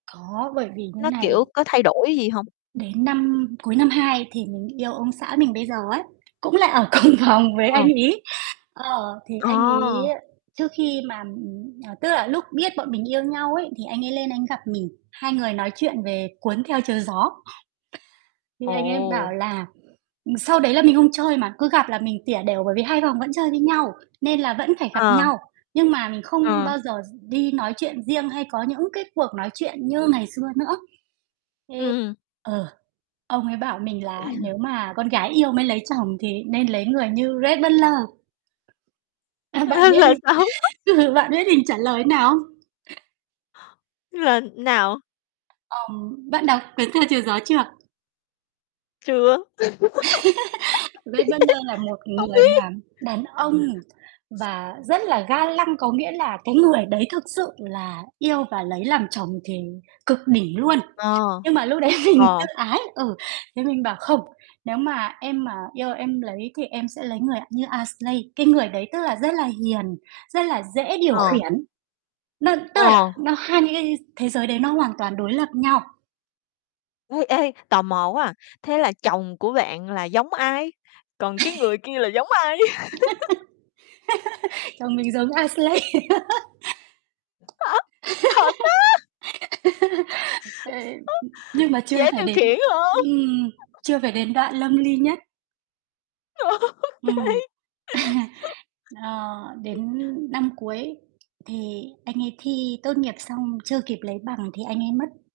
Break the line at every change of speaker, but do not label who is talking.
Có, bởi vì như
Nó,
này
kiểu, có thay đổi gì hông?
đến năm cuối năm 2 thì mình yêu ông xã mình bây giờ ấy, cũng là ở cùng phòng với anh
Ờ.
ấy. Ờ, thì
Ờ.
anh ấy trước khi mà, ừm, ờ tức là lúc biết bọn mình yêu nhau ấy thì anh ấy lên anh ấy gặp mình, hai người nói chuyện về "Cuốn Theo Chiều Gió." Thì anh ấy bảo
Ồ.
là ừm, sau đấy là mình không chơi mà, cứ gặp là mình tỉa đểu bởi vì 2 phòng vẫn chơi với nhau nên là vẫn phải gặp
Ờ.
nhau, nhưng mà mình không
Ờ.
bao giờ gi đi nói chuyện riêng hay có những cái cuộc nói chuyện như ngày xưa nữa.
Ừm.
Thế ờ, ông ấy bảo mình là "Nếu mà con gái yêu mới lấy chồng thì nên lấy người như Rhett Butler." À, bạn
Ơ,
biết
là
mình
sao?
ừ, bạn biết mình trả lời nào không?
Là nào?
Ờm, bạn đọc "Cuốn Theo Chiều Gió" chưa?
Chưa. Biết.
Rhett Butler là một
Hông
người
biết.
mà đàn ông và rất là ga lăng, có nghĩa là cái người đấy thực sự là yêu và lấy làm chồng thì cực đỉnh luôn.
Ờ,
Nhưng mà lúc đấy mình tự
ờ.
ái, ừ, thế mình bảo: "Không, nếu mà em mà yêu em lấy thì em sẽ lấy người như Ashley." Cái người đấy tức là rất là hiền, rất là dễ điều
Ờ.
khiển. Nó tức là
Ờ.
nó hai thế giới đấy nó hoàn toàn đối lập nhau.
Ê, ê, tò mò quá à, thế là chồng của bạn là giống ai? Còn cái người kia là giống ai?
Chồng mình giống Ashley.
Á, thật á.
Ê,
Á,
nhưng mà chưa
dễ
phải
điều
đến
khiển hông?
ừm, chưa phải đến đoạn lâm li nhất.
Ô kê.
Ừm. Ờ, đến năm cuối thì anh ấy thi tốt nghiệp xong chưa kịp lấy bằng thì anh ấy mất.